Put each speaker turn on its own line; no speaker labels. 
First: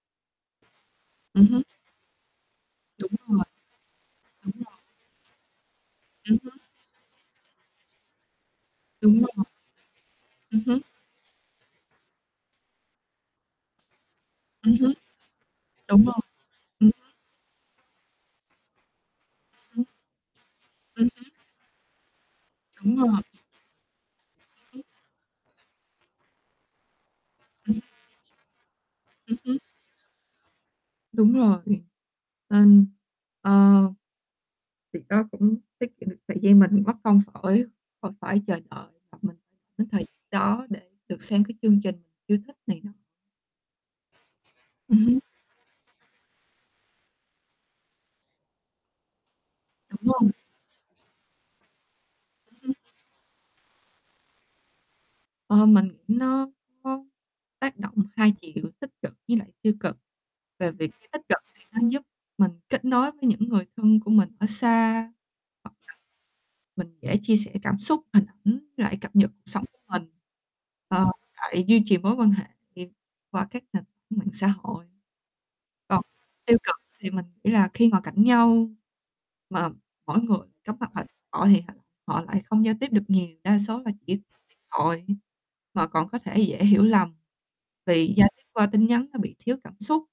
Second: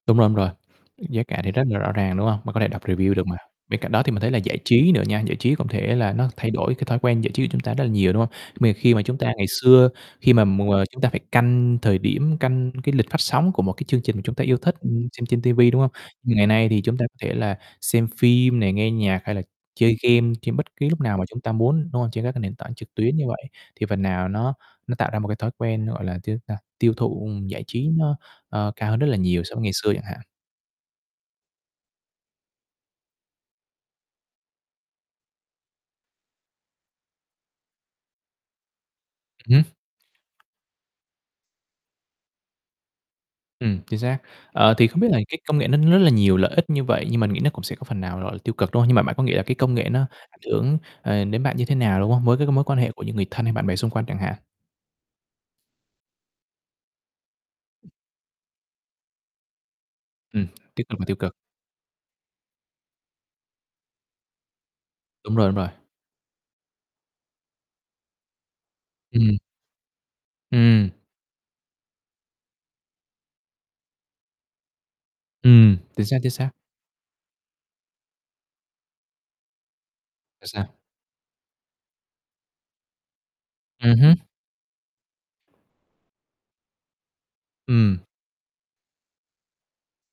Đúng rồi, đúng rồi, giá cả
Ừm
thì
hứm.
rất là rõ ràng, đúng không? Mà có thể đọc
Đúng
review được mà.
rồi.
Bên cạnh đó thì mình thấy là
Đúng
giải
rồi.
trí nữa nha, giải trí cũng thể là nó
Ừm
thay
hứm.
đổi cái thói quen giải trí của chúng ta rất là nhiều, đúng không? Mà khi mà chúng
Đúng
ta ngày
rồi.
xưa, khi mà
Ừm
mỗi
hứm.
ng chúng ta phải canh thời điểm, canh cái lịch phát sóng của một cái chương trình chúng ta yêu
Ừm
thích,
hứm.
ừm, xem trên ti vi, đúng không?
Đúng rồi,
Ngày nay thì
ừm
chúng ta
hứm.
có thể là xem phim này, nghe nhạc hay là
Ừm hưm.
chơi game trên bất cứ lúc
Ừm
nào mà
hứm.
chúng ta muốn, đúng không? Trên các cái nền tảng trực
Đúng
tuyến
rồi.
như vậy thì phần nào nó
Ừm hứm.
nó tạo ra một cái thói quen, gọi là, chính ta tiêu thụ giải
Ừm hưm.
trí nó, ờ, cao hơn rất là
Ừm
nhiều so
hứm.
với ngày xưa chẳng hạn.
Đúng rồi, ần ờ. Việc đó cũng tiết kiệm được thời gian mình mất công khỏi khỏi phải chờ đợi mình
Ừm hứm.
đến thời đó để được xem cái chương trình yêu thích này nọ.
Ừm, chính xác. Ờ, thì không
Ừm
biết là
hứm.
cái công nghệ nó rất là nhiều lợi ích như vậy nhưng mình nghĩ nó cũng sẽ có phần nào, gọi là, tiêu cực, đúng không? Nhưng mà bạn có nghĩ là cái công nghệ
Đúng
nó
rồi.
ảnh hưởng, ờ, đến bạn như thế nào đúng không? Mối cái
Ừm
mối
hứm.
quan hệ của những người thân hay bạn bè xung quanh chẳng hạn?
Ơ, mình nó có tác động hai chiều tích cực với lại tiêu cực.
Ừm,
Về
tích
việc
cực và tiêu
tích
cực.
cực thì nó giúp mình kết nối với những người thân của mình ở xa. Hoặc là
Đúng rồi, đúng rồi.
mình dễ chia sẻ cảm xúc hình ảnh với lại cập nhật
Ừm.
cuộc sống của mình.
Ừm.
Ờ, với lại duy trì mối quan hệ [unintelligible] qua các nền tảng mạng xã hội.
Ừm,
Còn
chính xác, chính xác.
tiêu cực thì mình nghĩ là khi ngồi cạnh nhau mà mỗi người
Tại sao?
cắm mặt vào điện thoại thì họ lại không giao tiếp được nhiều, đa số là
Ừm
chỉ
hứm.
điện thoại mà còn có thể dễ hiểu lầm
Ừm.
vì giao tiếp qua tin nhắn nó bị thiếu cảm xúc.